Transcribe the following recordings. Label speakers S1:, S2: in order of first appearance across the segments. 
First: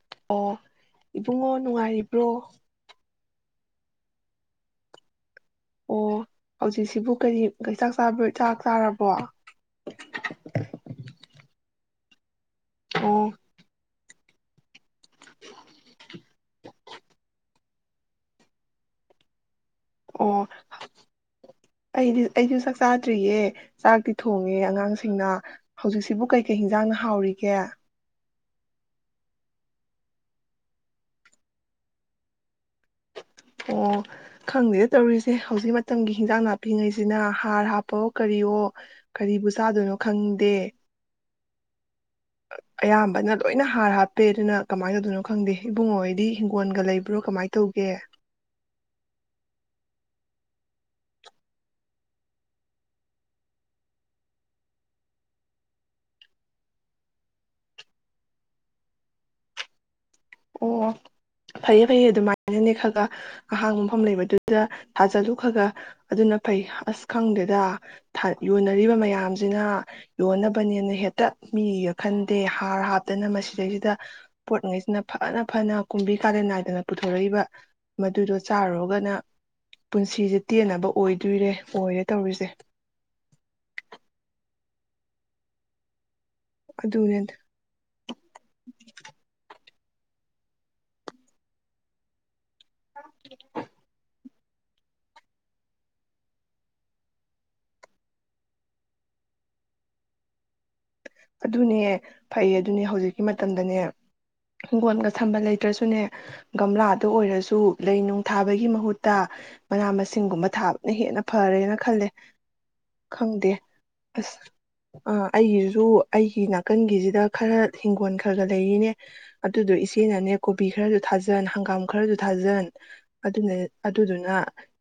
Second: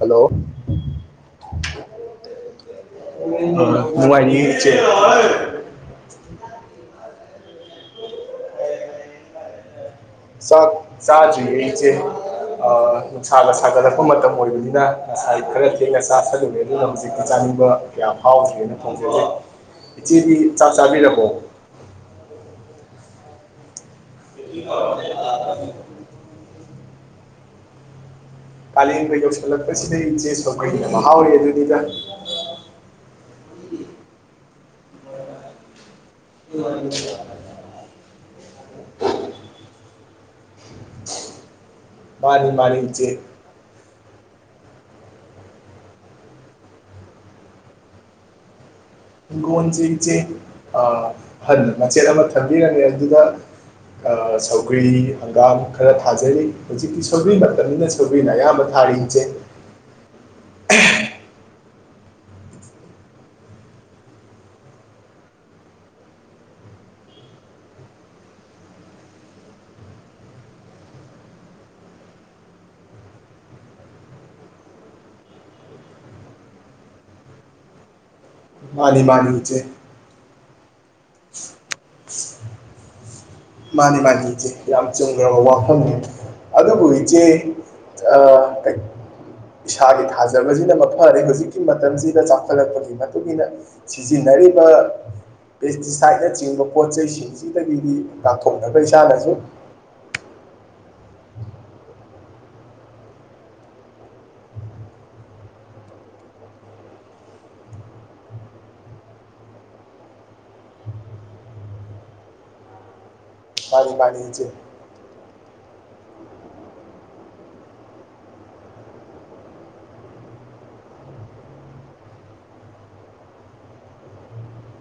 S1: Hello
S2: ꯑꯣ ꯏꯕꯨꯡꯉꯣ ꯅꯨꯡꯉꯥꯏꯔꯤꯕ꯭ꯔꯣ
S1: ꯅꯨꯡꯉꯥꯏꯔꯤꯌꯦ ꯏꯆꯦ
S2: ꯑꯣ ꯍꯧꯖꯤꯛꯁꯤꯕꯨ ꯀꯔꯤ [unintelligible] ꯆꯥꯛ ꯆꯥꯛ ꯆꯥꯔꯕꯣ
S1: ꯆꯥꯛ ꯆꯥꯗꯔ꯭ꯤꯌꯦ ꯏꯆꯦ ꯑꯥ
S2: ꯑꯣ
S1: ꯅꯨꯡꯁꯥꯒꯥ ꯁꯥꯒꯠꯂꯛ ꯑꯄ ꯃꯇꯝ ꯑꯣꯏꯕꯅꯤꯅ ꯉꯁꯥꯏ ꯈꯔ ꯊꯦꯡꯅ ꯆꯥꯥꯁꯜꯂꯨꯨꯔꯦ ꯑꯗꯨꯅ ꯍꯧꯖꯤꯛꯇꯤ ꯆꯥꯅꯤꯡꯕ ꯀꯌꯥ ꯐꯥꯎꯗꯦꯅ [unintelligible] ꯏꯆꯦꯗꯤ
S2: ꯑꯣ
S1: ꯆꯥꯛ ꯆꯥꯕꯤꯔꯕꯣ
S2: ꯆꯥꯗꯔꯤꯌꯦ ꯆꯥꯛꯇꯤ ꯊꯣꯡꯉꯦ ꯑꯉꯥꯡꯁꯤꯡꯅ ꯍꯧꯖꯤꯛꯁꯤꯕꯨ ꯀꯩꯀꯩ ꯍꯤꯟꯖꯥꯡ ꯅꯥ ꯍꯥꯎꯔꯤꯒꯦ
S1: ꯀꯥꯂꯦꯟꯒ ꯌꯧꯁꯤꯜꯂꯛꯄꯁꯤꯗ ꯏꯆꯦ ꯁꯧꯒꯔ꯭ꯤꯅ ꯃꯍꯥꯎꯔꯦ ꯍꯥꯏꯗꯨꯅꯤꯗ
S2: ꯑꯣ ꯈꯪꯗꯦ ꯇꯧꯔꯤꯁꯦ ꯍꯧꯖꯤꯛ ꯃꯇꯝꯒꯤ ꯍꯤꯟꯖꯥꯡ ꯅꯥꯞꯄꯤꯉꯩꯁꯤꯅ ꯍꯥꯔ ꯍꯥꯞꯄꯑꫭ ꯀꯔꯤꯑꯣ ꯀꯔꯤꯕꯨ ꯆꯥꯗꯣꯏꯅꯣ ꯈꯪꯗ ꯇꯦ
S1: ꯃꯥꯅꯤ ꯃꯥꯅꯤ ꯏꯆꯦ
S2: ꯑꯌꯥꯝꯕꯅ ꯂꯣꯏꯅ ꯍꯥꯔ ꯍꯥꯞ ꯍꯥꯞꯄꯦꯗꯨꯅ ꯀꯃꯥꯏꯅ ꯇꯧꯗꯣꯏꯅꯣ ꯈꯪꯗꯦ ꯏꯕꯨꯡꯉꯣꯍꫭꯏꯗꯤ ꯍꯤꯡꯒꯣꯜꯒ ꯂꯩꯕ꯭ꯔꯣ ꯀꯃꯥꯏꯅ ꯇꯧꯒꯦ
S1: ꯍꯤꯡꯒꯣꯜꯁꯦ ꯏꯆꯦ ꯑꯍꯟꯅ ꯃꯆꯦꯠ ꯑꯃ ꯊꯝꯕꯤꯔꯝꯃꯦ ꯑꯗꯨꯗ ꯁꯧꯒ꯭ꯔꯤ ꯍꯪꯒꯥꯝ ꯈꯔ ꯊꯥꯖꯔꯤ ꯍꯧꯖꯤꯛꯇꯤ ꯁꯧꯒ꯭ꯔꯤ ꯃꯇꯝꯅꯤꯅ ꯁꯧꯒ꯭ꯔꯤꯅ ꯑꯌꯥꯝꯕ ꯊꯥꯔꯤ ꯏꯆꯦ
S2: ꯑꯣ ꯐꯩꯌꯦ ꯐꯩꯌꯦ ꯑꯗꯨꯃꯥꯏꯅꯅꯦ ꯈꯒ ꯑꯍꯥꯡꯕ ꯃꯐꯝ ꯂꯩꯕꯗꯨꯗ ꯊꯥꯖꯤꯜꯂꯨ ꯈꯒ ꯑꯗꯨꯅ ꯐꯩ ꯑꯁ ꯈꯪꯗꯦꯗ ꯌꯣꯟꯅꯔꯤꯕ ꯃꯌꯥꯝꯁꯤꯅ ꯌꯣꯟꯅꯕꯅꯦꯅ ꯍꯦꯛꯇ ꯃꯤꯒ ꯈꯟꯗꯦ ꯍꯥꯔ ꯍꯥꯞꯇꯅ ꯃꯁꯤꯗꯩꯁꯤꯗ ꯄꯣꯠꯉꯩꯁꯤꯅ ꯐꯅ ꯐꯅ ꯀꯨꯝꯕꯤ ꯀꯥꯂꯦꯟ ꯅꯥꯏꯗꯅ ꯄꯨꯊꯣꯔꯛꯏꯕ ꯃꯗꯨꯗꯣ
S1: ꯃꯥꯅꯤ
S2: ꯆꯥꯔꯨꯔꯒꯅ
S1: ꯃꯥꯅꯤ ꯏꯆꯦ
S2: ꯄꯨꯟꯁꯤꯁꯦ ꯇꯦꯟꯅꯕ ꯑꯣꯏꯗꯣꯏꯔꯦ ꯑꯣꯏꯔꯦ ꯇꯧꯔꯤꯁꯦ
S1: ꯃꯥꯅꯤ ꯃꯥꯅꯤ ꯏꯆꯦ ꯌꯥꯝ ꯆꯨꯝꯒ꯭ꯔꯕ ꯋꯥꯐꯝꯅꯤ ꯑꯗꯨꯕꯨ
S2: ꯑꯗꯨꯅꯦ
S1: ꯏꯆꯦ ꯑꯥ ꯏꯁꯥꯒꯤ ꯊꯥꯖꯕꯁꯤꯅ ꯃꯐꯔꯦ ꯍꯧꯖꯤꯛꯀꯤ ꯃꯇꯝꯁꯤꯗ ꯆꯥꯛ ꯍꯠꯂꯛꯄꯒꯤ ꯃꯇꯨꯡꯏꯟꯅ ꯁꯤꯖꯤꯟꯅꯔꯤꯕ ꯄꯦꯁꯇꯤꯁꯥꯏꯠꯅꯆꯤꯡꯕ ꯄꯣꯠ ꯆꯩꯁꯤꯡꯁꯤꯗꯒꯤꯗꯤ ꯉꯥꯛꯊꯣꯛꯅꯕ ꯏꯁꯥꯅꯁꯨ
S2: ꯑꯗꯨꯅꯦ ꯐꯩ ꯑꯗꯨꯅꯦ ꯍꯧꯖꯤꯛꯀꯤ ꯃꯇꯝꯗꯅꯦ ꯍꯤꯡꯒꯣꯟꯒ ꯁꯝꯕ ꯂꯩꯇ꯭ꯔꯁꯨꯅꯦ ꯒꯝꯂꯥꯗ ꯑꯣꯏꯔꯁꯨ ꯂꯩ ꯅꯨꯡ ꯊꯥꯕꯒꯤ ꯃꯍꯨꯠꯇ ꯃꯅꯥ ꯃꯁꯤꯡꯒꯨꯝꯕ ꯊꯥꯕꯅ ꯍꯦꯟꯅ ꯐꯔꯦꯅ ꯈꯜꯂꯦ ꯈꯪꯗꯦ
S1: ꯃꯥꯅꯤ ꯃꯥꯅꯤ
S2: ꯑꯁ
S1: ꯏꯆꯦ
S2: ꯑ ꯑꯩꯒꯤꯁꯨ ꯑꯩꯒꯤ ꯅꯥꯀꯟꯒꯤꯁꯤꯗ ꯈꯔ ꯍꯤꯡꯒꯣꯜ ꯈꯔꯒ ꯂꯩꯔꯤꯅꯦ ꯑꯗꯨꯗꯣ ꯏꯆꯦꯅꯅꯦ ꯀꯣꯕꯤ ꯈꯔꯁꯨ ꯊꯥꯖꯟ ꯍꯪꯒꯥꯝ ꯈꯔꯁꯨ ꯊꯥꯖꯟ ꯑꯗꯨꯅ ꯑꯗꯨꯗꯨꯅ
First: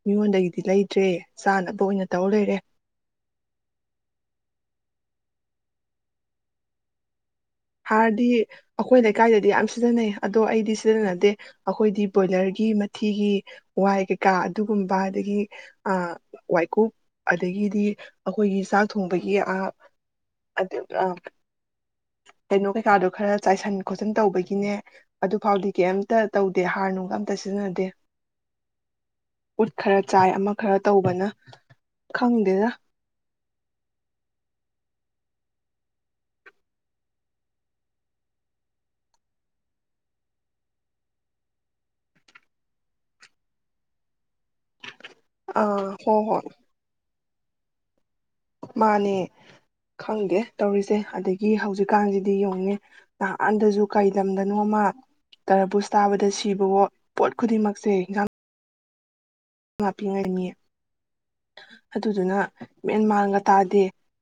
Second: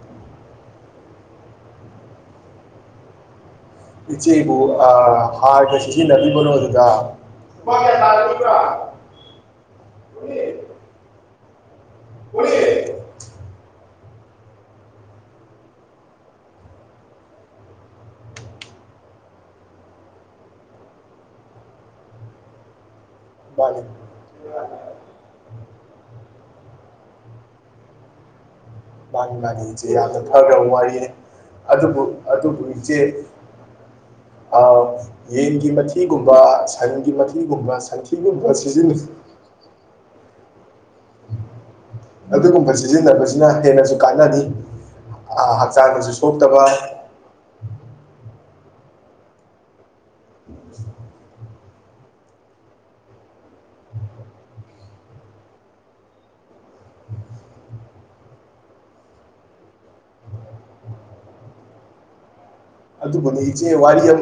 S2: ꯃꯤꯉꯣꯟꯗꯒꯤꯗꯤ ꯂꯩꯗꯔ꯭ꯦ ꯆꯥꯅꯕ ꯑꯣꯏꯅ ꯇꯧꯔ ꯂꯩꯔꯦ
S1: ꯏꯆꯦꯕꯨ ꯑꯥ ꯍꯥꯔꯒ ꯁꯤꯖꯤꯅꯕꯤꯕꯔꯣ ꯑꯗꯨꯗ
S2: ꯍꯥꯔꯗꯤ ꯑꯩꯈꯣꯏ ꯂꯩꯀꯥꯏꯗꯗꯤ ꯌꯥꯝ ꯁꯤꯖꯤꯟꯅꯩ ꯑꯗꯣ ꯑꯩꯗꯤ ꯁꯤꯖꯤꯟꯅꯗꯦ ꯑꯩꯈꯣꯏꯗꯤ ꯕꯣꯏꯂꯔꯒꯤ ꯃꯊꯤꯒꯤ ꯋꯥꯏ ꯀꯩꯀꯥ ꯑꯗꯨꯒꯨꯝꯕ ꯑꯗꯒꯤ ꯋꯥꯏꯀꯨꯞ ꯑꯗꯒꯤꯗꯤ ꯑꯩꯈꯣꯏꯒꯤ ꯆꯥꯛ ꯊꯣꯡꯕꯒꯤ [unintelligible] ꯀꯩꯅꯣ ꯀꯩꯀꯥꯗꯣ ꯈꯔ ꯆꯥꯏꯁꯟ
S1: ꯃꯥꯅꯤ
S2: ꯈꯣꯠꯆꯟ ꯇꯧꯕꯒꯤ ꯅꯦ ꯑꯗꯨ ꯐꯥꯎꯗꯤ ꯀꯩꯝꯇ ꯇꯧꯗꯦ ꯍꯥꯔ ꯅꯨꯡꯒ ꯑꯝꯇ ꯁꯤꯖꯤꯟꯅꯗꯦ
S1: ꯃꯥꯅꯤ ꯃꯥꯅꯤ
S2: ꯎꯠ
S1: ꯏꯆꯦ
S2: ꯈꯔ
S1: ꯌꯥꯝꯅ
S2: ꯆꯥꯏ ꯑꯃ
S1: ꯐꯈ꯭ꯔꯕ
S2: ꯈꯔ
S1: ꯋꯥꯔꯤꯅꯤ
S2: ꯇꯧꯕꯅ
S1: ꯑꯗꯨꯕꯨ ꯑꯗꯨꯕꯨ
S2: ꯈꯪꯗꯦꯗ
S1: ꯏꯆꯦ ꯑ ꯌꯦꯟꯒꯤ ꯃꯊꯤꯒꯨꯝꯕ ꯁꯟꯒꯤ ꯃꯊꯤꯒꯨꯝꯕ ꯁꯟꯊꯤꯒꯨꯝꯕ ꯁꯤꯖꯤꯟꯅꯩ ꯑꯗꯨꯒꯨꯝꯕ ꯁꯤꯖꯤꯟꯅꯕꯁꯤꯅ ꯍꯦꯟꯅꯁꯨ ꯀꯥꯟꯅꯅꯤ ꯑꯥ ꯍꯛꯆꯥꯡꯁꯨ
S2: ꯍꯣꯏ ꯍꯣꯏ
S1: ꯁꯣꯛꯇꯕ
S2: ꯃꯥꯅꯦ ꯈꯪꯗꯦ ꯇꯧꯔꯤꯁꯦ ꯑꯗꯒꯤ ꯍꯧꯖꯤꯛꯀꯥꯟꯁꯤꯗꯤ ꯌꯦꯡꯉꯅꯤ ꯅꯍꯥꯟꯗꯁꯨ ꯀꯩꯂꯝꯗꯅꯣꯞꯃ ꯇꯔꯕꯨꯁ ꯇꯥꯕꯗ ꯁꯤꯕꯋꯣ ꯄꯣꯠ ꯈꯨꯗꯤꯡꯃꯛꯁꯦ ꯏꯟꯁꯥꯡ ꯍꯥꯞꯄꯤꯉꯥꯏꯅꯤ ꯑꯗꯨꯗꯨꯅ ꯃꯦꯟ
S1: ꯑꯗꯨꯕꯨꯅꯦ
S2: ꯃꯥꯟꯒ
S1: ꯏꯆꯦ
S2: ꯇꯥꯗꯦ
S1: ꯋꯥꯔꯤꯌꯝ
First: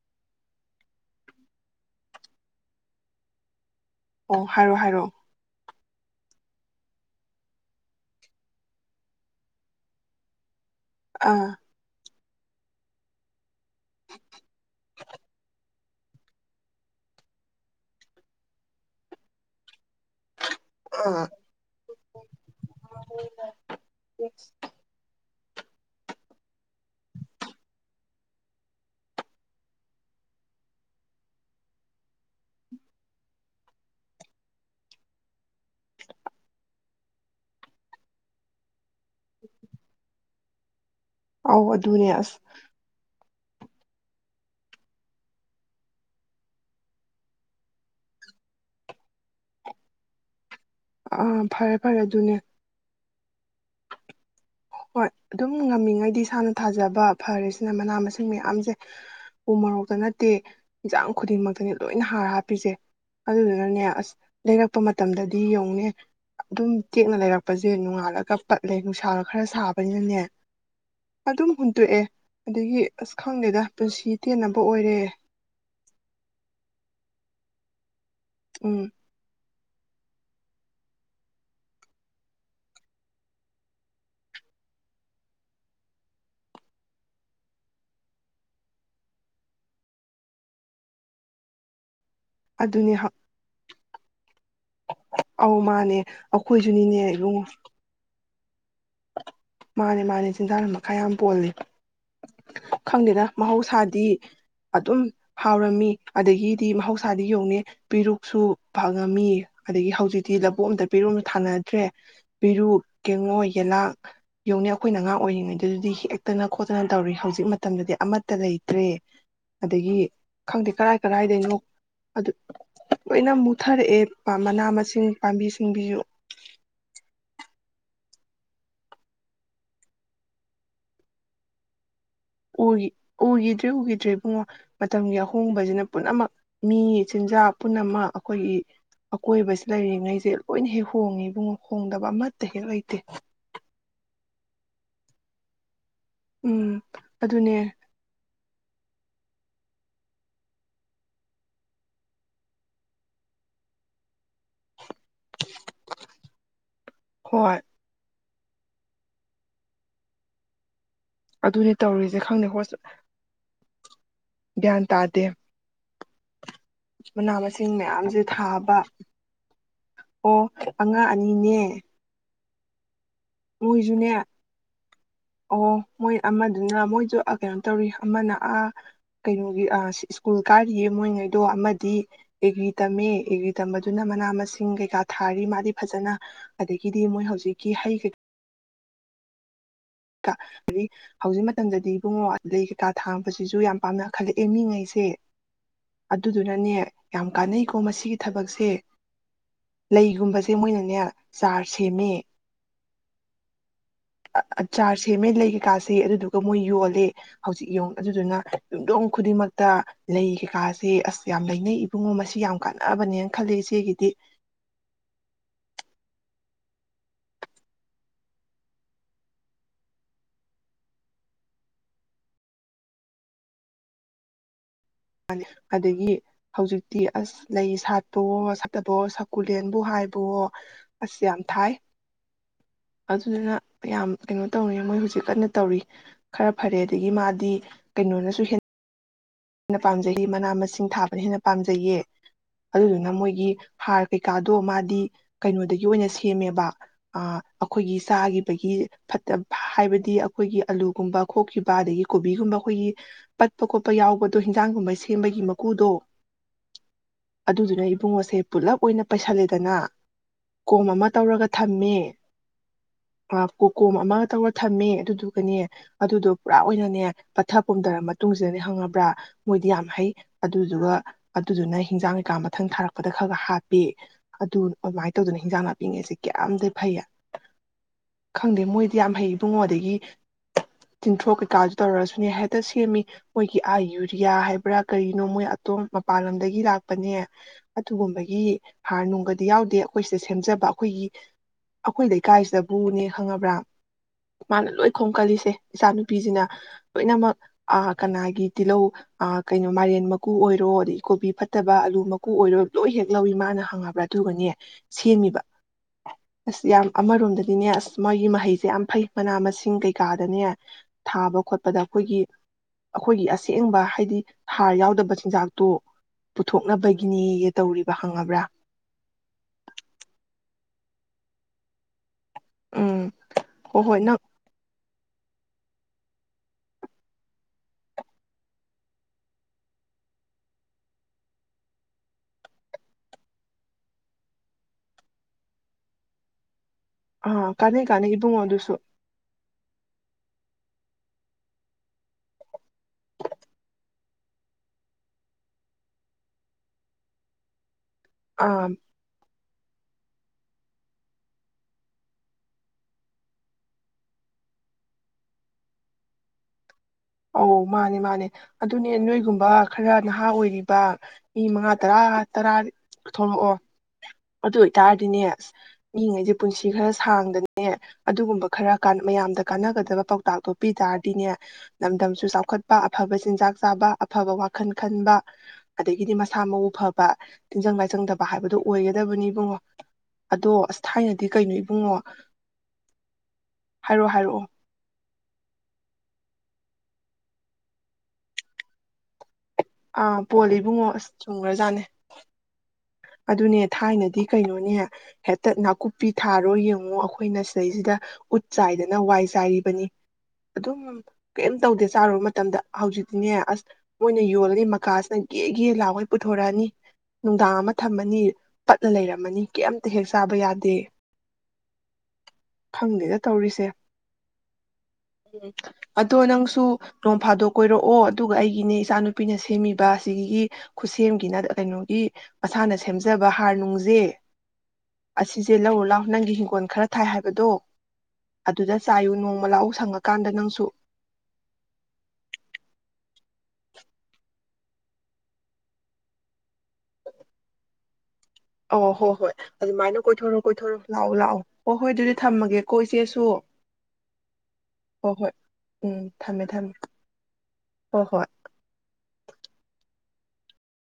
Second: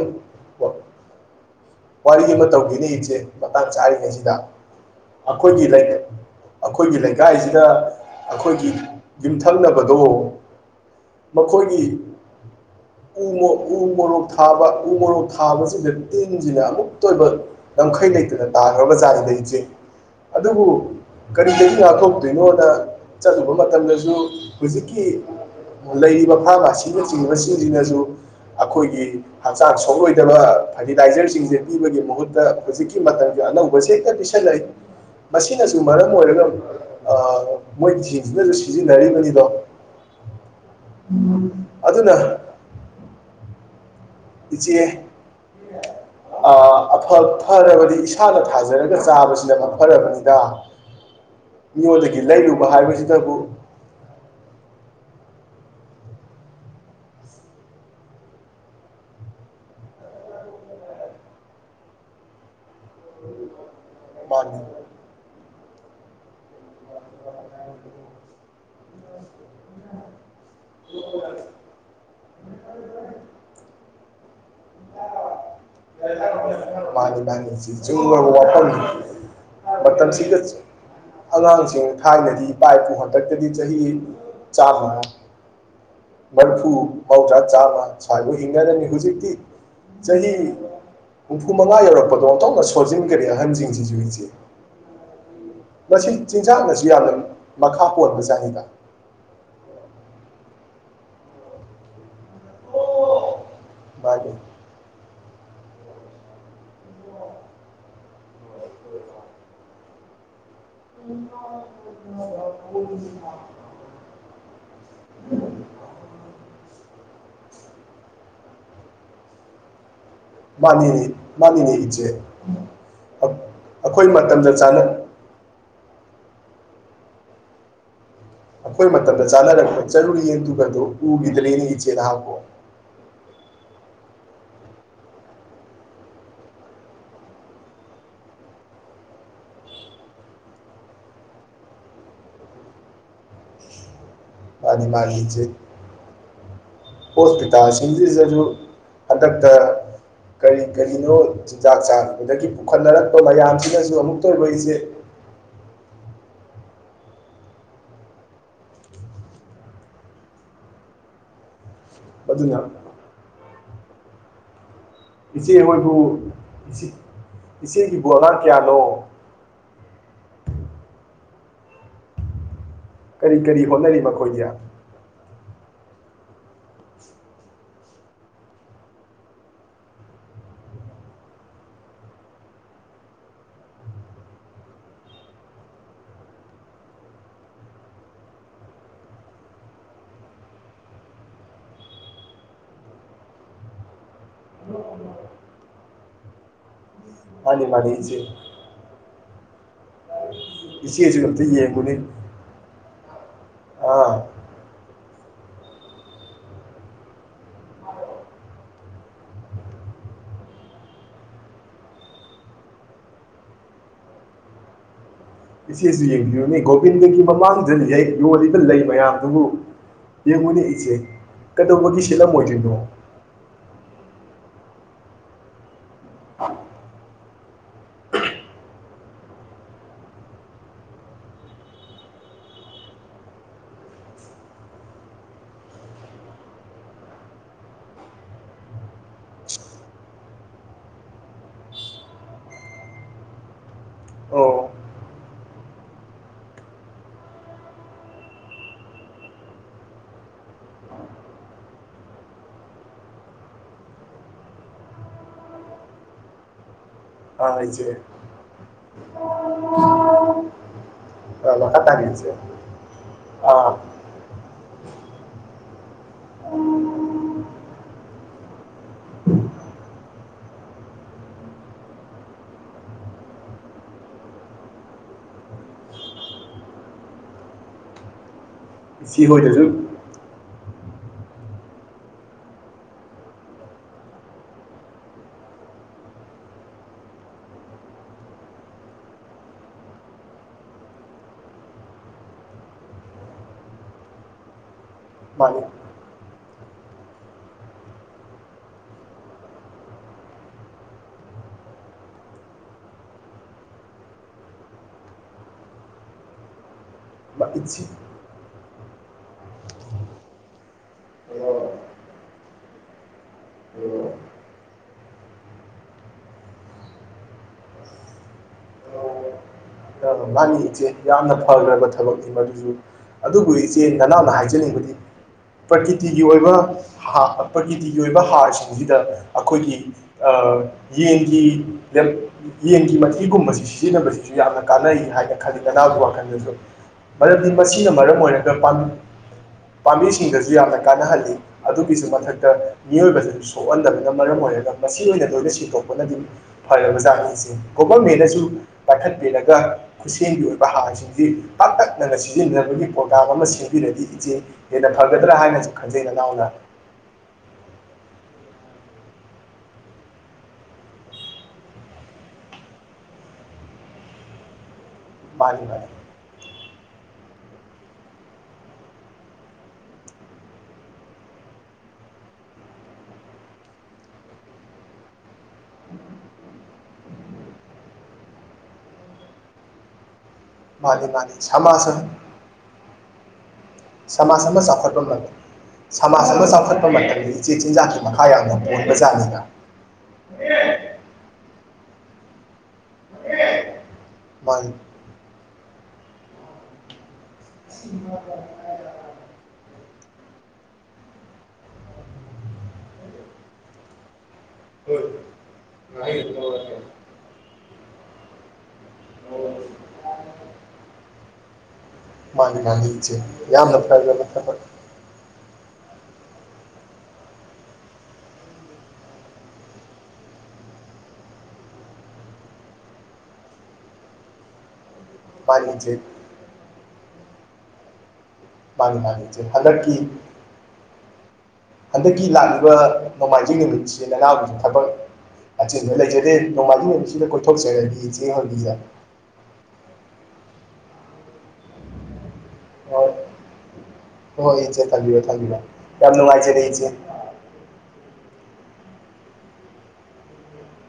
S1: ꯋꯥꯔꯤ ꯑꯃ ꯇꯧꯒꯦꯅꯦ ꯏꯆꯦ ꯃꯇꯥꯡ ꯆꯥꯔꯤ
S2: ꯑꯣ
S1: ꯑꯁꯤꯗ
S2: ꯍꯥꯏꯔꯣ ꯍꯥꯏꯔꯣ
S1: ꯑꯈꯣꯏꯒꯤ [unintelligible] ꯑꯈꯣꯏꯒꯤ ꯂꯩꯀꯥꯏꯁꯤꯗ ꯑꯈꯣꯏꯒꯤ ꯌꯨꯝꯊꯪꯅꯕꯗꯣ
S2: ꯑꯥ
S1: ꯃꯈꯣꯏꯒꯤ ꯎ ꯃꯔꯣꯛ ꯊꯥꯕ ꯎ ꯃꯔꯣꯛ ꯊꯥꯕꯁꯤꯗ ꯇꯤꯟ ꯁꯤꯅ ꯑꯃꯨꯛꯇ ꯑꯣꯏꯕ ꯂꯝꯈꯩ ꯂꯩꯇꯅ ꯇꯥꯈ꯭ꯔꯕ ꯖꯥꯠꯅꯤꯗ ꯏꯖꯦ ꯑꯗꯨꯕꯨ
S2: ꯑꯥ
S1: ꯀꯔꯤꯗꯒꯤ ꯉꯥꯛꯊꯣꯛꯇꯣꯏꯅꯣꯅ ꯆꯠꯂꯨꯕ ꯃꯇꯝꯗꯁꯨ ꯍꯧꯖꯤꯛꯀꯤ ꯂꯩꯔꯤꯕ ꯐꯥꯔꯃꯥꯁꯤꯅꯆꯤꯡꯕꯁꯤꯡꯁꯤꯅꯁꯨ ꯑꯩꯈꯣꯏꯒꯤ ꯍꯛꯆꯥꯡ ꯁꯣꯛꯂꯣꯏꯗꯕ ꯐꯔꯇꯤꯂꯥꯏꯖꯔ ꯁꯤꯡꯁꯦ ꯄꯤꯕꯒꯤ ꯃꯍꯨꯠꯇ ꯍꯧꯖꯤꯛꯀꯤ ꯃꯇꯝꯁꯦ ꯑꯅꯧꯕꯁꯦ ꯍꯦꯛꯇ ꯄꯤꯁꯜꯂꯛꯏ ꯃꯁꯤꯅꯁꯨ ꯃꯔꯝ ꯑꯣꯏꯔꯒ ꯃꯣꯏꯁꯤꯡꯁꯤꯅꯁꯨ ꯁꯤꯖꯤꯟꯅꯔꯤꯕꯅꯤꯗꯣ
S2: ꯑꯧ ꯑꯗꯨꯅꯦ
S1: ꯑꯗꯨꯅ
S2: ꯑꯁ
S1: ꯏꯆꯦ ꯑꯐ ꯐꯔꯕꯗꯤ ꯏꯁꯥꯅ ꯊꯥꯖꯔꯒ ꯆꯥꯕꯁꯤꯅ ꯃꯐꯔꯕꯅꯤꯗ
S2: ꯑꯥ ꯐꯔꯦ ꯐꯔꯦ
S1: ꯃꯤꯉꯣꯟꯗꯒꯤ
S2: ꯑꯗꯨꯅꯦ
S1: ꯂꯩꯔꯨꯕ ꯍꯥꯏꯕꯁꯤ ꯇꯕꯨ
S2: ꯍꯣꯏ ꯑꯗꯨꯝ ꯉꯝꯃꯤꯉꯩꯗꯤ ꯏꯁꯥꯅ ꯊꯥꯖꯕ ꯐꯔꯦꯁꯤꯅ ꯃꯅꯥ ꯃꯁꯤꯡ ꯃꯌꯥꯝꯁꯦ ꯎ ꯃꯣꯔꯣꯛꯇ ꯅꯠꯇꯦ ꯏꯟꯁꯥꯡ ꯈꯨꯗꯤꯡꯃꯛꯇꯅꯦ ꯂꯣꯏꯅ ꯍꯥꯔ ꯍꯥꯞꯄꯤꯁꯦ ꯑꯗꯨꯗꯨꯅꯅꯦ ꯑꯁ
S1: ꯃꯥꯅꯤ
S2: ꯂꯩꯔꯛꯄ ꯃꯇꯝꯗꯗꯤ ꯌꯧꯅꯦ ꯑꯗꯨꯝ ꯇꯦꯛꯅ ꯂꯩꯔꯛꯄꯁꯦ ꯅꯣꯡꯉꯥꯜꯂꯒ ꯄꯠꯂꯦ ꯅꯨꯡꯁꯥ ꯈꯔ ꯁꯥꯕꯅꯤꯅꯅꯦ ꯑꯗꯨꯝ ꯍꯨꯟꯇꯣꯛꯑꯦ ꯑꯗꯒꯤ ꯑꯁ ꯈꯪꯗꯦꯗ ꯄꯨꯟꯁꯤ ꯇꯦꯟꯅꯕ ꯑꯣꯏꯔꯦ
S1: [unintelligible] ꯆꯨꯝꯂꯕ ꯋꯥꯐꯝꯅꯤ
S2: ꯎꯝ
S1: ꯃꯇꯝꯁꯤꯗ ꯑꯉꯥꯡꯁꯤꯡ ꯊꯥꯏꯅꯗꯤ ꯏꯄꯥ ꯏꯄꯨ ꯍꯟꯇꯛꯇꯗꯤ ꯆꯍꯤ ꯆꯥꯝꯃ ꯃꯔꯐꯨ ꯃꯧꯗ꯭ꯔꯥ ꯆꯥꯝꯃ ꯁ꯭ꯋꯥꯏꯐꯥꯎ ꯍꯤꯡꯅꯔꯝꯃꯤ ꯍꯧꯖꯤꯛꯇꯤ ꯆꯍꯤ ꯍꯨꯝꯐꯨ ꯃꯉꯥ ꯌꯧꯔꯛꯄꯒ ꯇꯣ ꯇꯧꯅ
S2: ꯑꯗꯨꯅꯦ ꯍ
S1: ꯁꯣꯟꯖꯤꯒ꯭ꯔꯦ ꯑꯍꯟꯁꯤꯡꯁꯦ
S2: ꯑꯧ
S1: [unintelligible]
S2: ꯃꯥꯅꯦ
S1: ꯃꯁꯤ ꯆꯤꯟꯖꯥꯛꯅꯁꯨ
S2: ꯑꯩꯈꯣꯏꯁꯨꯅꯤꯅꯦ
S1: ꯌꯥꯝꯅ
S2: ꯏꯕꯨꯡꯉꯣ
S1: ꯃꯈꯥ ꯄꯣꯟꯕ ꯆꯥꯏ [unintelligible]
S2: ꯃꯥꯅꯦ ꯃꯥꯅꯤ ꯆꯤꯟꯖꯥꯛ ꯃꯈꯥ ꯌꯥꯝ ꯄꯣꯜꯂꯤ ꯈꯪꯗꯦꯗ ꯃꯍꯧꯁꯥꯗꯤ
S1: ꯃꯥꯅꯤ
S2: ꯑꯗꯨꯝ ꯍꯥꯎꯔꯝꯃꯤ ꯑꯗꯒꯤꯗꯤ ꯃꯍꯧꯁꯥꯗꯤ ꯌꯧꯅꯤ ꯄꯦꯔꯨꯛꯁꯨ ꯐꯪꯉꯝꯃꯤ ꯑꯗꯒꯤ ꯍꯧꯖꯤꯛꯇꯤ ꯂꯕꯨꯨꯛ ꯑꯝꯇ ꯄꯦꯔꯨꯛꯁꯨ ꯊꯥꯅꯗ꯭ꯔꯦ ꯄꯦꯔꯨꯛ ꯀꯦꯡꯉꯣꯏ ꯌꯦꯂꯥꯡ ꯌꯦꯡꯎꯅꯦ ꯑꯩꯈꯣꯏꯅ ꯑꯉꯥ ꯑꯣꯏꯔꯤꯉꯩꯗꯨꯗꯨꯗꯤ ꯍꯦꯛꯇꯅ ꯈꯣꯠꯇꯅ ꯇꯧꯔꯤ ꯍꯧꯖꯤꯛ ꯃꯇꯝꯗꯗꯤ ꯑꯃꯠꯇ ꯂꯩꯇ꯭ꯔꯦ ꯑꯗꯒꯤ ꯈꯪꯗꯦ ꯀꯔꯥꯏ
S1: ꯃꯥꯅꯤꯅꯦ
S2: ꯀꯔꯥꯏꯗꯩꯅꯣ
S1: ꯃꯥꯅꯤꯅꯦ ꯏꯆꯦ
S2: ꯑꯗꯨ ꯂꯣꯏꯅ ꯃꯨꯊꯔꯛꯑꯦ
S1: ꯑꯩꯈꯣꯏ ꯃꯇꯝꯗ
S2: ꯃꯅꯥ
S1: ꯆꯥꯅ
S2: ꯃꯁꯤꯡ ꯄꯥꯝꯕꯤꯁꯤꯡꯕꯤꯁꯨ [unintelligible]
S1: ꯑꯩꯈꯣꯏ ꯃꯇꯝꯗ ꯆꯥꯟꯅꯔꯒ ꯆꯠꯔꯨꯏ ꯌꯦꯟꯗꯨꯒꯗꯣ ꯎꯒꯤꯗꯔ꯭ꯦ ꯅꯦ ꯏꯆꯦ ꯅꯍꯥꯛꯄꯨ
S2: ꯎꯈꯤꯗ꯭ꯔꯦ ꯎꯈꯤꯗ꯭ꯔꯦ ꯏꯕꯨꯡꯉꯣ ꯃꯇꯝꯒꯤ ꯑꯍꯣꯡꯕꯁꯤꯅ ꯄꯨꯝꯅꯃꯛ ꯃꯤ ꯆꯤꯟꯖꯥꯛ ꯄꯨꯝꯅꯃꯛ ꯑꯩꯈꯣꯏꯒꯤ ꯑꯀꯣꯏꯕꯁꯤ ꯂꯩꯔꯤꯉꯩꯁꯦ ꯂꯣꯏꯅ ꯍꯦꯛ ꯍꯣꯡꯉꯤ ꯏꯕꯨꯡꯉꯣ ꯍꯣꯡꯗꯕ ꯑꯃꯠꯇ ꯍꯦꯛ ꯂꯩꯇꯦ
S1: ꯃꯅꯤ ꯃꯅꯤ ꯏꯆꯦ
S2: ꯎꯝ ꯑꯗꯨꯅꯦ
S1: ꯍꯣꯁꯄꯤꯇꯥꯜꯁꯤꯁꯤꯗꯖꯨ ꯍꯟꯗꯛꯇ ꯀꯔꯤ ꯀꯔꯤꯅꯣ ꯆꯤꯟꯖꯥꯛ ꯆꯥꯡ ꯑꯗꯒꯤ ꯄꯨꯈꯠꯅꯔꯛꯄ ꯃꯌꯥꯝꯁꯤꯅꯁꯨ ꯑꯃꯨꯛꯇꯑꯣꯏꯕ ꯏꯁꯦ
S2: ꯍꯣꯏ ꯑꯗꯨꯅꯦ ꯇꯧꯔꯤꯁꯦ ꯈꯪꯗꯦ
S1: ꯑꯗꯨꯅ
S2: ꯍꯣꯁ ꯒꯌ꯭ꯥꯟ
S1: ꯏꯆꯦꯍꯣꯏꯕꯨ [unintelligible] [inaudible]
S2: ꯃꯅꯥ ꯃꯁꯤꯡ ꯃꯌꯥꯝꯁꯦ ꯊꯥꯕ
S1: ꯀꯌꯥꯅꯣ
S2: ꯑꯣ ꯑꯉꯥꯡ ꯑꯅꯤꯅꯦ
S1: ꯀꯔꯤ ꯀꯔꯤ ꯍꯣꯠꯅꯔꯤ
S2: ꯃꯣꯏꯁꯨꯅꯦ
S1: ꯃꯈꯣꯏꯗꯤ
S2: ꯑꯣ ꯃꯣꯏ ꯑꯃꯗꯨꯅ ꯃꯣꯏꯗ ꯀꯩꯅꯣ ꯇꯧꯔꯤ ꯑꯃꯅ ꯑꯥ ꯀꯩꯅꯣꯒꯤ ꯑ ꯁ꯭ꯀꯨꯜ ꯀꯥꯔꯤꯌꯦ ꯃꯣꯏꯉꯩꯗꯣ ꯑꯃꯗꯤ ꯑꯦꯒ꯭ꯔꯤ ꯇꯝꯃꯦ ꯑꯦꯒ꯭ꯔꯤ ꯇꯝꯕꯗꯨꯅ ꯃꯅꯥ ꯃꯁꯤꯡ ꯀꯩꯀꯥ ꯊꯥꯔꯤ ꯃꯥꯗꯤ ꯐꯖꯅ ꯑꯗꯒꯤꯗꯤ ꯃꯣꯏ ꯍꯧꯖꯤꯛꯀꯤ ꯍꯩ ꯀꯩ ꯍꯥꯏꯗꯤ ꯍꯧꯖꯤꯛ ꯃꯇꯝꯗꯗꯤ ꯏꯕꯨꯡꯉꯣ ꯂꯩ ꯀꯩꯀꯥ ꯊꯥꯕꯁꯤꯁꯨ ꯌꯥꯝ ꯄꯥꯝꯅ ꯈꯜꯂꯛꯑꯦ ꯃꯤꯉꯩꯁꯦ ꯑꯗꯨꯗꯨꯅꯅꯦ ꯌꯥꯝ
S1: ꯃꯥꯅꯤ
S2: ꯀꯥꯟꯅꯩꯀꯣ
S1: ꯃꯥꯅꯤ
S2: ꯃꯁꯤꯒꯤ
S1: ꯏꯆꯦ
S2: ꯊꯕꯛꯁꯦ ꯂꯩꯒꯨꯝꯕꯁ ꯁꯦ ꯃꯣꯏꯅꯅꯦ
S1: ꯏꯆꯦꯁꯨ ꯑꯝꯇ
S2: ꯆꯥꯔ
S1: ꯌꯦꯡꯉꯨꯅꯦ
S2: ꯁꯦꯝꯃꯦ
S1: ꯑꯥ
S2: ꯆꯥꯔ ꯁꯦꯝꯃꯦ ꯂꯩ ꯀꯩꯀꯥꯁꯦ ꯑꯗꯨꯗꯨꯒ ꯃꯣꯏ ꯌꯣꯜꯂꯦ ꯍꯧꯖꯤꯛ ꯌ ꯑꯗꯨꯗꯨꯅ ꯌꯨꯝꯊꯣꯡ ꯈꯨꯗꯤꯡꯃꯛꯇ ꯂꯩ ꯀꯩꯀꯥꯁꯦ ꯑꯁ ꯌꯥꯝ ꯂꯩꯅꯩ ꯏꯕꯨꯡꯉꯣ ꯃꯁꯤ ꯌꯥꯝ ꯀꯥꯟꯅꯕꯅꯦꯅ ꯈꯜꯂꯦ ꯏꯆꯦꯒꯤꯗꯤ
S1: ꯏꯆꯦꯁꯨ ꯌꯦꯡꯕꯤꯌꯨꯅꯦ ꯒꯣꯕꯤꯟꯒꯒꯤ ꯃꯃꯥꯡꯗ ꯌꯣꯜꯂꯤꯕ ꯂꯩ ꯃꯌꯥꯝꯗꯨꯕꯨ ꯌꯦꯡꯉꯨꯅꯦ ꯏꯆꯦ ꯀꯩꯗꯧꯕꯒꯤ ꯁꯤꯠꯂꯝ ꯃꯣꯏꯗꯔ꯭ꯤꯅꯣ
S2: ꯑꯗꯒꯤ ꯍꯧꯖꯤꯛꯇꯤ ꯑꯁ ꯂꯩ ꯁꯥꯠꯄꯋꯣ ꯁꯥꯠꯇꯕꯣ ꯁꯥꯀꯨꯂꯦꯟꯕꯨ ꯍꯥꯏꯕꯋꯣ ꯑꯁ ꯌꯥꯝ ꯊꯥꯏ ꯑꯗꯨꯗꯨꯅ ꯌꯥꯝ ꯀꯩꯅꯣ ꯇꯧꯋ ꯃꯣꯏ ꯍꯧꯖꯤꯛ ꯀꯟꯅ ꯇꯧꯔꯤ ꯈꯔ ꯐꯔꯦ ꯑꯗꯒꯤ ꯃꯥꯗꯤ ꯀꯩꯅꯣꯅꯁꯨ ꯍꯦꯟ ꯍꯦꯟꯅ ꯄꯥꯝꯖꯩ ꯃꯅꯥ ꯃꯁꯤꯡ ꯊꯥꯕꯅ ꯍꯦꯟꯅ ꯄꯥꯝꯖꯩꯌꯦ ꯑꯗꯨꯗꯨꯅ ꯃꯣꯏꯒꯤ ꯍꯥꯔ ꯀꯩꯀꯥꯗꯣ
S1: ꯑꯣ
S2: ꯃꯥꯗꯤ ꯀꯩꯅꯣꯗꯒꯤ ꯑꯣꯏꯅ ꯁꯦꯝꯃꯦꯕ ꯑꯩꯈꯣꯏꯒꯤ ꯆꯥꯈꯤꯕꯒꯤ ꯐꯠꯇ ꯍꯥꯏꯕꯗꯤ ꯑꯩꯈꯣꯏꯒꯤ ꯑꯂꯨꯒꯨꯝꯕ ꯈꯣꯈꯤꯕ ꯑꯗꯒꯤ ꯀꯣꯕꯤꯒꯨꯝꯕ ꯑꯩꯈꯣꯏꯒꯤ ꯄꯠꯄ ꯈꯣꯠꯄ ꯌꯥꯎꯕ ꯇꯣ ꯍꯤꯟꯖꯥꯡꯒꯨꯝꯕ ꯁꯦꯝꯕꯒꯤ ꯃꯀꯨꯗꯣ
S1: ꯑꯥ
S2: ꯑꯗꯨꯗꯨꯅ
S1: ꯏꯆꯦ
S2: ꯏꯕꯨꯡꯉꯣꯁꯦ ꯄꯨꯂꯞ ꯑꯣꯏꯅ ꯄꯩꯁꯜꯂꯦꯗꯅ ꯀꯣꯝ ꯑꯃ ꯇꯧꯔꯒ
S1: ꯑꯥ ꯃꯈꯥ
S2: ꯊꯝꯃꯦ
S1: ꯇꯕꯤꯎ ꯏꯆꯦ ꯑꯥ
S2: ꯀꯣꯀꯣꯝ ꯑꯃ ꯇꯧꯔ ꯊꯝꯃꯦ ꯑꯗꯨꯗꯨꯒꯅꯦ ꯑꯗꯨꯗꯣ ꯄꯨꯔꯥ ꯑꯣꯏꯅꯅꯦ ꯄꯠꯊ ꯄꯨꯝꯊꯔ ꯃꯇꯨꯡꯁꯤꯗꯅꯦ ꯈꯪꯉꯕ꯭ꯔꯥ ꯃꯣꯏꯗꯤ ꯌꯥꯝ ꯍꯩ ꯑꯗꯨꯗꯨꯒ ꯑꯗꯨꯗꯨꯅ ꯍꯤꯟꯖꯥꯡ ꯀꯩꯀꯥ ꯃꯊꯪ ꯊꯥꯔꯛꯄꯗ ꯈꯔ ꯈꯔ ꯍꯥꯞꯄꯤ ꯑꯗꯨ ꯑꯗꯨꯃꯥꯏꯅ ꯇꯧꯗꯅ ꯍꯤꯟꯖꯥꯡ ꯅꯥꯄꯤꯉꯩꯁꯤꯦ ꯀꯌꯥꯝꯗꯤ ꯐꯩꯏ ꯈꯪꯗꯦ ꯃꯣꯏꯗꯤ ꯌꯥꯝ
S1: ꯏꯆꯦ
S2: ꯍꯩ ꯏꯕꯨꯡꯉꯣ
S1: ꯍꯣꯏꯗꯁꯨ
S2: ꯑꯗꯒꯤ ꯇꯤꯟꯊ꯭ꯔꯣꯛ ꯀꯩꯀꯥꯁꯨ ꯇꯧꯔꯁꯨꯅꯦ ꯍꯦꯛꯇ ꯁꯦꯝꯃꯤ ꯃꯣꯏꯒꯤ ꯑꯥꯏ ꯌꯨ ꯔꯤꯌꯥ ꯍꯥꯏꯕ꯭ꯔꯥ ꯀꯔꯤꯅꯣ ꯃꯣꯏ ꯑꯇꯣꯝ ꯃꯄꯥꯟꯂꯝꯗꯒꯤ ꯂꯥꯛꯄꯅꯦ ꯑꯗꯨꯒꯨꯝꯕꯒꯤ ꯍꯥꯔ ꯅꯨꯡꯒꯗꯤ ꯌꯥꯎꯗꯦ ꯑꯩꯈꯣꯏꯁꯤꯗ ꯁꯦꯝꯖꯕ ꯑꯩꯈꯣꯏꯒꯤ ꯑꯩꯈꯣꯏ ꯂꯩꯀꯥꯏꯁꯤꯗꯕꯨꯅꯦ ꯈꯪꯉꯕ꯭ꯔꯥ ꯃꯥꯅ ꯂꯣꯢ ꯈꯣꯝ ꯀꯜꯂꯤꯁꯦ
S1: ꯃꯥꯅꯤ
S2: ꯏꯆꯥ ꯅꯨꯨꯄꯤꯁꯤꯅ ꯂꯣꯏꯅꯃꯛ ꯑ ꯀꯅꯥꯒꯤ ꯇꯤꯜꯍꯧ ꯑꯥ ꯀꯩꯅꯣ ꯃꯥꯏꯔꯦꯟ ꯃꯀꯨ ꯑꯣꯏꯔꯣ ꯑꯗꯩ ꯀꯣꯕꯤ ꯐꯠꯇꯕ ꯑꯂꯨ ꯃꯀꯨ ꯑꯣꯏꯔꯣ ꯂꯣꯏ ꯍꯦꯛ ꯂꯧꯏ ꯃꯥꯅ ꯈꯪꯉꯕ꯭ꯔꯥ ꯑꯗꯨꯒꯅꯦ ꯁꯦꯝꯃꯤꯕ ꯑꯁ ꯌꯥꯝ ꯑꯃꯔꯣꯝꯗꯗꯤꯅꯦ
S1: ꯏꯆꯦ
S2: ꯑꯁ ꯃꯥꯒꯤ ꯃꯍꯩ ꯌꯥꯝ ꯐꯩ ꯃꯅꯥ ꯃꯁꯤꯡ ꯀꯩꯀꯥꯗꯅꯦ ꯊꯥꯕ ꯈꯣꯠꯄꯗ ꯑꯩꯈꯣꯏꯒꯤ ꯑꯩꯈꯣꯏꯒꯤ ꯑꯁꯦꯡꯕ ꯍꯥꯏꯗꯤ ꯍꯥꯔ ꯌꯥꯎꯗꯕ ꯆꯤꯟꯖꯥꯛꯇꯣ ꯄꯨꯊꯣꯛꯅꯕꯒꯤꯅꯦꯌꯦ ꯇꯧꯔꯤꯕ ꯈꯪꯉꯕ꯭ꯔꯥ?
S1: ꯃꯥꯅꯤ ꯏꯆꯦ ꯌꯥꯝꯅ ꯐꯈ꯭ꯔꯕ ꯊꯕꯛꯅꯤ꯫ ꯃꯗꯨꯁꯨ
S2: ꯎꯝ
S1: ꯑꯗꯨꯕꯨ
S2: ꯍꯣꯏ
S1: ꯏꯆꯦ
S2: ꯍꯣꯏ ꯅꯪ
S1: ꯅꯅꯥꯎꯅ ꯍꯥꯏꯖꯅꯤꯡꯕꯗꯤ ꯄ꯭ꯔꯀꯤꯇꯤꯒꯤ ꯑꯣꯏꯕ ꯍꯥ ꯄ꯭ꯔꯀꯤꯇꯤꯒꯤ ꯑꯣꯏꯕ ꯍꯥꯔꯁꯤꯡꯁꯤꯗ ꯑꯩꯈꯣꯏꯒꯤ ꯌꯦꯟꯒꯤ ꯌꯦꯟꯒꯤ ꯃꯊꯤꯒꯨꯝꯕꯁꯤ ꯁꯤꯖꯤꯟꯅꯕꯁꯤꯁꯨ ꯌꯥꯝꯅ ꯀꯥꯟꯅꯩ ꯍꯥꯏꯅ ꯈꯜꯂꯤ ꯅꯅꯥꯎꯒꯤ ꯋꯥꯈꯜꯗꯁꯨ
S2: ꯑꯥ
S1: ꯃꯔꯝꯗꯤ
S2: ꯀꯥꯟꯅꯩ
S1: ꯃꯁꯤꯅ
S2: ꯀꯥꯟꯅꯩ
S1: ꯃꯔꯝ
S2: ꯏꯕꯨꯡꯉꯣ
S1: ꯑꯣꯏꯔꯒ
S2: ꯑꯗꯨꯁꯨ
S1: ꯄꯥꯝꯕꯤ ꯄꯥꯝꯕꯤ ꯁꯤꯡꯗꯁꯨ ꯌꯥꯝꯅ ꯀꯥꯟꯅꯍꯜꯂꯤ ꯑꯗꯨꯒꯤꯁꯨ ꯃꯊꯛꯇ ꯃꯤꯑꯣꯏꯕꯗ ꯁꯣꯛꯍꯟꯗꯕꯅ ꯃꯔꯝ ꯑꯣꯏꯔꯒ ꯃꯁꯤ ꯑꯣꯏꯅ ꯂꯣꯏꯅ ꯁꯤꯟꯗꯣꯛꯄꯅꯗꯤ ꯐꯔꯕꯖꯥꯠꯅꯤ ꯏꯆꯦ ꯒꯣꯚꯔꯃꯦꯟꯠ ꯅꯁꯨ
S2: ꯑꯥ
S1: ꯄꯥꯏꯈꯠ ꯄꯤꯔꯛ ꯑꯒ ꯈꯨꯠꯁꯦꯝꯒꯤ ꯑꯣꯏꯕ ꯍꯥꯥꯡꯁꯤꯡꯁꯤ ꯄꯥꯛꯇꯛꯅꯅ ꯁꯤꯖꯤꯟꯅꯕꯒꯤ ꯄ꯭ꯔꯣꯒ꯭ꯔꯥꯝ ꯑꯃ ꯁꯦꯝꯕꯤꯔꯗꯤ ꯏꯆꯦ ꯍꯦꯟꯅ ꯐꯒꯗ꯭ꯔꯥ ꯍꯥꯏꯅꯁꯨ ꯈꯟꯖꯩ ꯅꯅꯥꯎꯅ
S2: ꯑꯧ ꯃꯥꯅꯦ ꯃꯥꯅꯦ ꯑꯗꯨꯅꯦ ꯅꯣꯏꯒꯨꯝꯕ ꯈꯔꯥ ꯅꯍꯥ ꯑꯣꯏꯔꯤꯕ ꯃꯤ ꯃꯉꯥ ꯇꯔꯥ ꯇꯔꯥ ꯊꯣꯛꯂꯛꯑꯣ꯫ ꯑꯗꯨꯢ ꯇꯥꯔꯗꯤꯅꯦ
S1: ꯃꯥꯅꯤ ꯃꯥꯅꯤ
S2: ꯃꯤꯉꯩꯁꯦ ꯄꯨꯟꯁꯤ ꯈꯔꯥ ꯁꯥꯡꯗꯅ ꯑꯦ ꯑꯗꯨꯒꯨꯝꯕ ꯈꯔꯥ ꯀꯥꯟꯅ ꯃꯌꯥꯝꯗ ꯀꯥꯟꯅꯒꯗꯕ ꯄꯥꯎꯇꯥꯛꯇꯣ ꯄꯤ ꯇꯥꯔꯗꯤꯅꯦ ꯂꯝꯗꯝꯁꯨ ꯆꯥꯎꯈꯠꯄ ꯑꯐꯕ ꯆꯤꯟꯖꯥꯛ ꯆꯥꯕ ꯑꯐꯕ ꯋꯥꯈꯜ ꯈꯟꯕ ꯑꯗꯒꯤꯗꯤ ꯃꯁꯥ ꯃꯎ ꯐꯕ ꯇꯤꯟꯖꯪ ꯂꯥꯏꯖꯪꯗꯕ ꯍꯥꯏꯕꯗꯨ ꯑꯣꯏꯒ ꯗꯕꯅꯤ ꯏꯕꯨꯡꯉꯣ ꯑꯗꯣ ꯑꯁ
S1: ꯃꯥꯅꯤ
S2: ꯊꯥꯏꯅꯗꯤ
S1: ꯃꯥꯅꯤ
S2: ꯀꯩꯅꯣ ꯏꯕꯨꯡꯉꯣ
S1: ꯁꯃꯥꯖ
S2: ꯍꯥꯏꯔꯛꯑꯣ ꯍꯥꯏꯔꯛꯑꯣ
S1: ꯁꯃꯥꯖ ꯑꯃ ꯆꯥꯎꯈꯠꯄ ꯉꯝꯃꯤ꯫ ꯁꯃꯥꯖ ꯑꯃ ꯆꯥꯎꯈꯠꯄ ꯃꯇꯝꯗ ꯏꯆꯦ ꯆꯤꯟꯖꯥꯛꯀꯤ ꯃꯈꯥ ꯌꯥꯝꯅ ꯄꯣꯟꯕꯖꯥꯠꯅꯤꯗ꯫
S2: ꯑꯥ ꯄꯣꯜꯂꯦ ꯏꯕꯨꯡꯉꯣ ꯑꯁ ꯆꯨꯝꯒ꯭ꯔꯖꯥꯠꯅꯦ꯫ [inaudible] ꯑꯗꯨꯅꯦ ꯊꯥꯏꯅꯗꯤ ꯀꯩꯅꯣꯅꯦ
S1: ꯃꯥꯅꯤ
S2: ꯍꯦꯛ ꯇ ꯅꯥꯀꯨꯞꯄꯤ ꯊꯥꯔꯣ ꯌꯦꯡꯉꯣ ꯑꯈꯣ ꯑꯩꯈꯣꯏꯅ ꯁꯤꯗꯩꯁꯤꯗ ꯎꯠ ꯆꯥꯏꯗꯅ ꯋꯥꯏ ꯆꯥꯏꯔꯤꯕꯅꯤ꯫ ꯑꯗꯨꯝ ꯀꯦꯝ ꯇꯧꯗꯦ ꯆꯥꯔꯨꯕ ꯃꯇꯝꯗ ꯍꯧꯖꯤꯛꯇꯤꯅꯦ ꯑꯁ ꯃꯣꯏꯅ ꯌꯣꯜ [unintelligible] ꯃꯀꯥꯁꯤꯅ ꯒꯦ ꯒꯦ ꯂꯥꯎꯒꯩ ꯄꯨꯊꯣꯔꯛꯑꯅꯤ ꯅꯨꯡꯗꯥꯡ ꯑꯃ ꯊꯝꯃꯅꯤ ꯄꯠꯂ ꯂꯩꯔꯝꯃꯅꯤ ꯀꯦꯝꯇ ꯍꯦꯛ ꯆꯥꯕ ꯌꯥꯗꯦ꯫
S1: ꯃꯥꯅꯤ ꯃꯥꯅꯤ ꯏꯆꯦ
S2: ꯈꯪꯗꯦꯗ ꯇꯧꯔꯤꯁꯦ
S1: ꯌꯥꯝꯅ ꯐꯈ꯭ꯔꯕ ꯊꯕꯛꯅꯤ
S2: ꯑꯗꯣ ꯅꯪꯁꯨ ꯅꯣꯡ ꯐꯥꯗꯣꯛ ꯀꯣꯏꯔꯛꯑꯣ ꯑꯗꯨꯒ ꯑꯩꯒꯤꯅꯦ ꯏꯆꯥꯅꯨꯄꯤꯅ ꯁꯦꯝꯃꯤꯕ ꯑꯁꯤꯒꯤ ꯈꯨꯠꯁꯦꯝꯒꯤꯅ ꯀꯩꯅꯣꯒꯤ ꯃꯁꯥꯅ ꯁꯦꯝꯖꯕ ꯍꯥꯔ ꯅꯨꯡꯖꯦ ꯑꯁꯤꯁꯦ
S1: ꯃꯥꯅꯤ ꯏꯆꯦ
S2: ꯂꯧꯔꯛꯑꯣ ꯅꯉꯒꯤ ꯍꯤꯡꯒꯣꯜ ꯈꯔ ꯊꯥꯏ ꯍꯥꯏꯕꯗꯣ ꯑꯗꯨꯗ
S1: ꯃꯥꯅꯤ
S2: ꯆꯥꯌꯨ
S1: ꯃꯥꯅꯤ ꯏꯆꯦ
S2: ꯅꯣꯡꯃ ꯂꯥꯛꯎ
S1: ꯍꯟꯗꯛꯀꯤ
S2: ꯁꯪꯉꯀꯥꯟꯗ ꯅꯪꯁꯨ
S1: ꯍꯟꯗꯛꯀꯤ ꯂꯥꯛꯂꯤꯕ ꯅꯣꯡꯃꯥꯏꯖꯤꯡ ꯅꯨꯃꯤꯠꯁꯤꯦ ꯅꯅꯥꯎꯒꯤꯁꯨ ꯊꯕꯛ ꯑꯆꯤꯟꯕ ꯂꯩꯖꯗꯦ ꯅꯣꯡꯃꯥꯏꯖꯤꯡ ꯅꯨꯃꯤꯠꯁꯤꯗ ꯀꯣꯏꯊꯣꯛꯆꯔꯗꯤ
S2: ꯑꯣ ꯍꯣ ꯍꯣꯏ ꯑꯗꯨꯃꯥꯏꯅ ꯀꯣꯏꯊꯣꯔꯛꯑꯣ ꯀꯣꯏꯊꯣꯔꯑꯣ ꯂꯥꯛꯑꯣ ꯂꯥꯛꯑꯣ ꯑꯣ ꯍꯣꯏ ꯑꯗꯨꯗꯤ ꯊꯝꯃꯒꯦ ꯀꯣ ꯏꯆꯦꯁꯨ
S1: ꯍ ꯏꯆꯦ
S2: ꯍꯣꯏ
S1: ꯊꯕꯤꯌꯔ
S2: ꯍꯣꯏ
S1: ꯊꯌ ꯌꯥꯝ
S2: ꯎꯝ
S1: ꯌꯥꯝ ꯅꯨꯡ
S2: ꯊꯝꯃꯦ
S1: ꯃꯥꯥꯏꯖꯦꯅꯦꯦ
S2: ꯊꯝꯃꯦ
S1: ꯏꯆꯦ
S2: ꯍꯣꯏ ꯍꯣꯏ